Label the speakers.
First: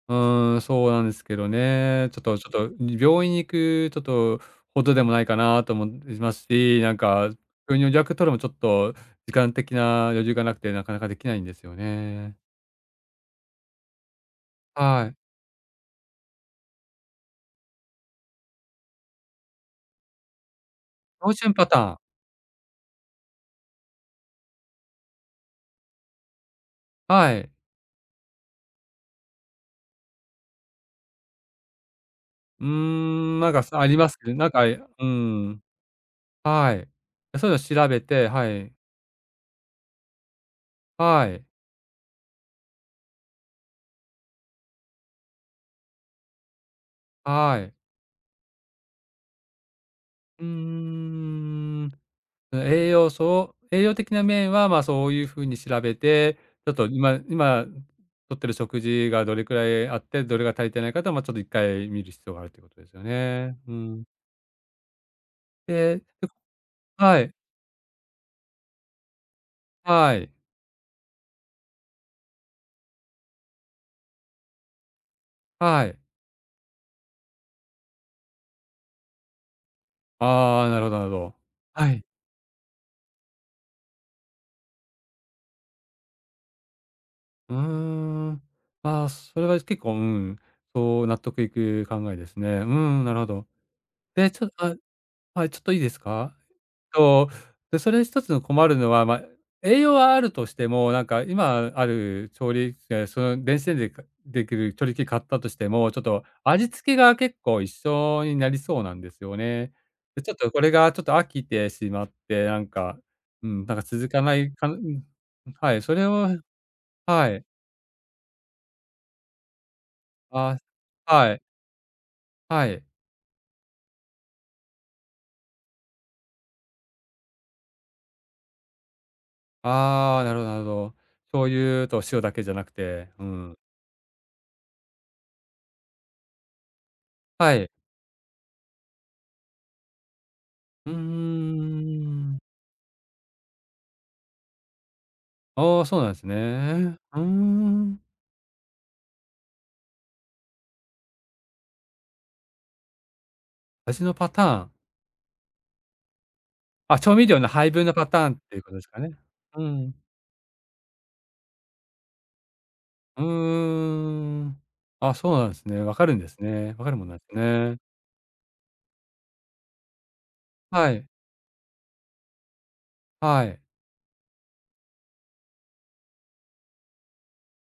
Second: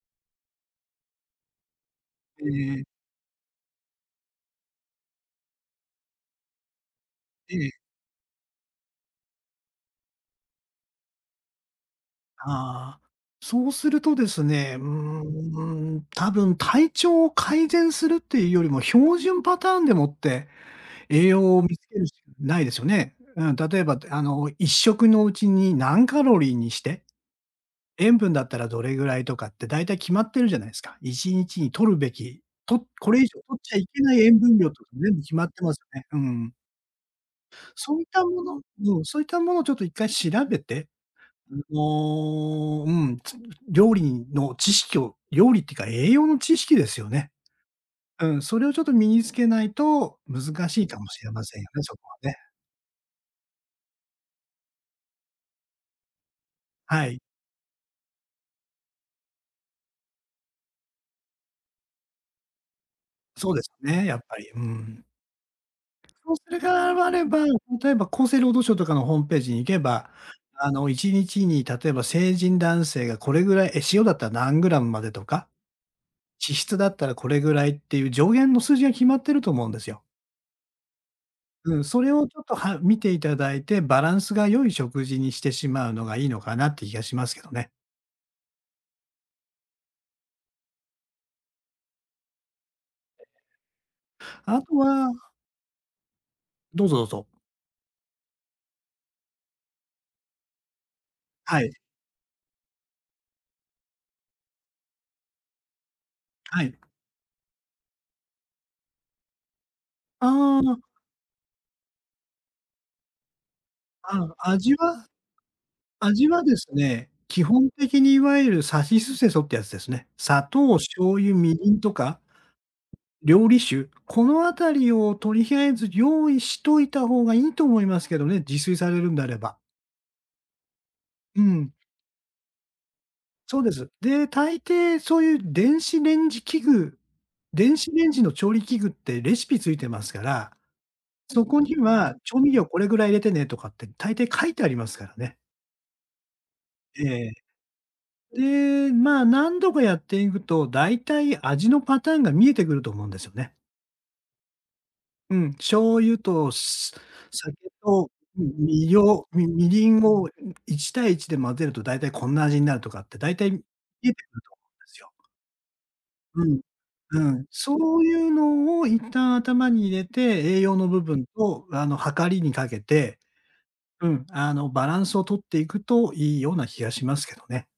Speaker 1: うーん、そうなんすけどね。ちょっと
Speaker 2: え
Speaker 1: ちょっと、
Speaker 2: え。
Speaker 1: び病院に行く、ちょっと、程でもないかなとも、ますし、なんか、
Speaker 2: ええ。
Speaker 1: 病院予約取るも、ちょっと時間的な余裕がなくてなかなか出来ないんですよね。
Speaker 2: ああ、そうするとですね、うー
Speaker 1: はい。
Speaker 2: ん、うーん、多分体調を改善するってゆうよりも、標準パターンでもって、栄
Speaker 1: 標準
Speaker 2: 養を
Speaker 1: パ
Speaker 2: 見
Speaker 1: タ
Speaker 2: 付
Speaker 1: ー
Speaker 2: け
Speaker 1: ン。
Speaker 2: るしかないですよね。うん、例えば、で、あの、1食のうちに何カロリーにして、
Speaker 1: はい。
Speaker 2: 塩分だったらどれぐらいとかって大体決まってるじゃないすか。1日にとるべき、
Speaker 1: うー
Speaker 2: と、これ以
Speaker 1: ん、
Speaker 2: 上
Speaker 1: なん
Speaker 2: とっ
Speaker 1: か、
Speaker 2: ち
Speaker 1: そ
Speaker 2: ゃ
Speaker 1: あ
Speaker 2: い
Speaker 1: り
Speaker 2: け
Speaker 1: ま
Speaker 2: な
Speaker 1: す
Speaker 2: い
Speaker 1: く？
Speaker 2: 塩
Speaker 1: なん
Speaker 2: 分
Speaker 1: か、
Speaker 2: 量
Speaker 1: いや、
Speaker 2: とか
Speaker 1: うー
Speaker 2: 全部決まっ
Speaker 1: ん。
Speaker 2: てますね。うんうん。
Speaker 1: はい。あ、そうの調
Speaker 2: そう
Speaker 1: べ
Speaker 2: いった
Speaker 1: て
Speaker 2: も
Speaker 1: は
Speaker 2: の
Speaker 1: い。
Speaker 2: うん、そういったものちょっと1回調べて。
Speaker 1: はい。
Speaker 2: うん、もう、うん、つ料理にの知識を、料理ってか栄養の知識ですよね。
Speaker 1: はい。
Speaker 2: うん、それをちょっと身に付けないと
Speaker 1: うー
Speaker 2: 難しいかもしれませんよね、
Speaker 1: ん、ん、
Speaker 2: そこはね。
Speaker 1: 栄養素栄養的な面は、まあ、そうゆう風に調べて、ちょっと
Speaker 2: は
Speaker 1: 今
Speaker 2: い。
Speaker 1: 今、ん、とってる食事がどれくらいあって、どれが足りてないかと、まあ、ちょっと1回見る必要があるって事ですよ
Speaker 2: そう
Speaker 1: ね。
Speaker 2: で
Speaker 1: う
Speaker 2: す
Speaker 1: ー
Speaker 2: ね、
Speaker 1: ん。
Speaker 2: やっぱり。うーん。
Speaker 1: で、ちょっ
Speaker 2: そう、それが、わ
Speaker 1: は
Speaker 2: れ
Speaker 1: い。
Speaker 2: ば、例えば厚生労働省とかのホームページに行けば、
Speaker 1: はい。
Speaker 2: あの、1日に、例えば成人男性がこれぐらい、え、塩だったら何グラムまでとか、
Speaker 1: はい。
Speaker 2: 脂質だったらこれぐらいってゆう上限の数字が決まってると思うんですよ。
Speaker 1: ああ、なるほどなるほど。
Speaker 2: うん、
Speaker 1: は
Speaker 2: そ
Speaker 1: い。
Speaker 2: れをちょっと、は見て頂いて、バランスが良い食事にしてしまうのがいいのかなって気がしますけど
Speaker 1: うー
Speaker 2: ね。
Speaker 1: ん、ああ、それは結構、うん、そう、納得いく考えですね、うんうん、なるほど。で、ちょっ
Speaker 2: あ
Speaker 1: あ、
Speaker 2: とは
Speaker 1: はい、ちょっといいですか？
Speaker 2: どうぞ、どうぞ。
Speaker 1: と、で、それ一つの困るのは、ま、栄養はあるとしても、なんか
Speaker 2: は
Speaker 1: 今
Speaker 2: い。
Speaker 1: ある調理きけんその、電子レンジでか出来る調理器買ったとしても、ちょっと
Speaker 2: は
Speaker 1: 味
Speaker 2: い。
Speaker 1: 付けが結構一緒になりそうなんですよね。ちょちょっと
Speaker 2: あ
Speaker 1: これ
Speaker 2: あ。
Speaker 1: が、ちょっと飽きてしまって、なんか、うん、なんか続
Speaker 2: あ、
Speaker 1: か
Speaker 2: ん、
Speaker 1: ないかん
Speaker 2: 味
Speaker 1: うん。ん、
Speaker 2: は
Speaker 1: はい、それ
Speaker 2: 味
Speaker 1: を
Speaker 2: はですね、
Speaker 1: は
Speaker 2: 基
Speaker 1: い。
Speaker 2: 本的にいわゆる、さしすせそってやつですね。砂
Speaker 1: あ、
Speaker 2: 糖、醤
Speaker 1: は
Speaker 2: 油、
Speaker 1: い。
Speaker 2: みりんとか、
Speaker 1: はい。
Speaker 2: 料理酒、このあたりをとりあえず用意しといた方がいいと思いますけどね、自炊されるんであれば。
Speaker 1: ああ、なるほどなるほど。
Speaker 2: う
Speaker 1: 醤
Speaker 2: ん。
Speaker 1: 油と塩だけじゃなくて、うん。
Speaker 2: そうです。で、大抵そうゆう電子レンジ器具
Speaker 1: はい。
Speaker 2: 電子レンジの調理器具ってレシピ付いてますから、
Speaker 1: うんうんう
Speaker 2: そこ
Speaker 1: ん、
Speaker 2: に
Speaker 1: うう
Speaker 2: は、
Speaker 1: う
Speaker 2: 調
Speaker 1: ん。
Speaker 2: 味料これぐらい入れてね、とかって大抵書いてありますからね。
Speaker 1: ああ、そうなんすね、
Speaker 2: え
Speaker 1: うー
Speaker 2: ええ
Speaker 1: ん。
Speaker 2: え。で、まあ、何度かやっていぐと、大体味のパターンが見えてくると思うんですよね。
Speaker 1: 味のパターン。
Speaker 2: うん、醤油と、す
Speaker 1: あ、調味料の
Speaker 2: 酒
Speaker 1: 配分のパ
Speaker 2: と、
Speaker 1: ターンっ
Speaker 2: み
Speaker 1: て事
Speaker 2: み
Speaker 1: す
Speaker 2: り
Speaker 1: かね。
Speaker 2: ょうみ
Speaker 1: うー
Speaker 2: みりん
Speaker 1: ん。
Speaker 2: を、い1対1で混ぜると大体こんな味になるとかって、
Speaker 1: うんうん
Speaker 2: 大体、見えてくる
Speaker 1: うんうんう
Speaker 2: と思
Speaker 1: ん。
Speaker 2: いますよ。
Speaker 1: あ、そうなんすね、分かるんです
Speaker 2: うん。
Speaker 1: ね、分かるもんな
Speaker 2: う
Speaker 1: んす
Speaker 2: ん、
Speaker 1: ね。
Speaker 2: そうゆうのを一旦頭に入れて、栄養の
Speaker 1: は
Speaker 2: 部
Speaker 1: い。
Speaker 2: 分と、あの、はかりに掛けて
Speaker 1: はい。
Speaker 2: うん、あの、バランスを取っていくといいような気がしますけどね。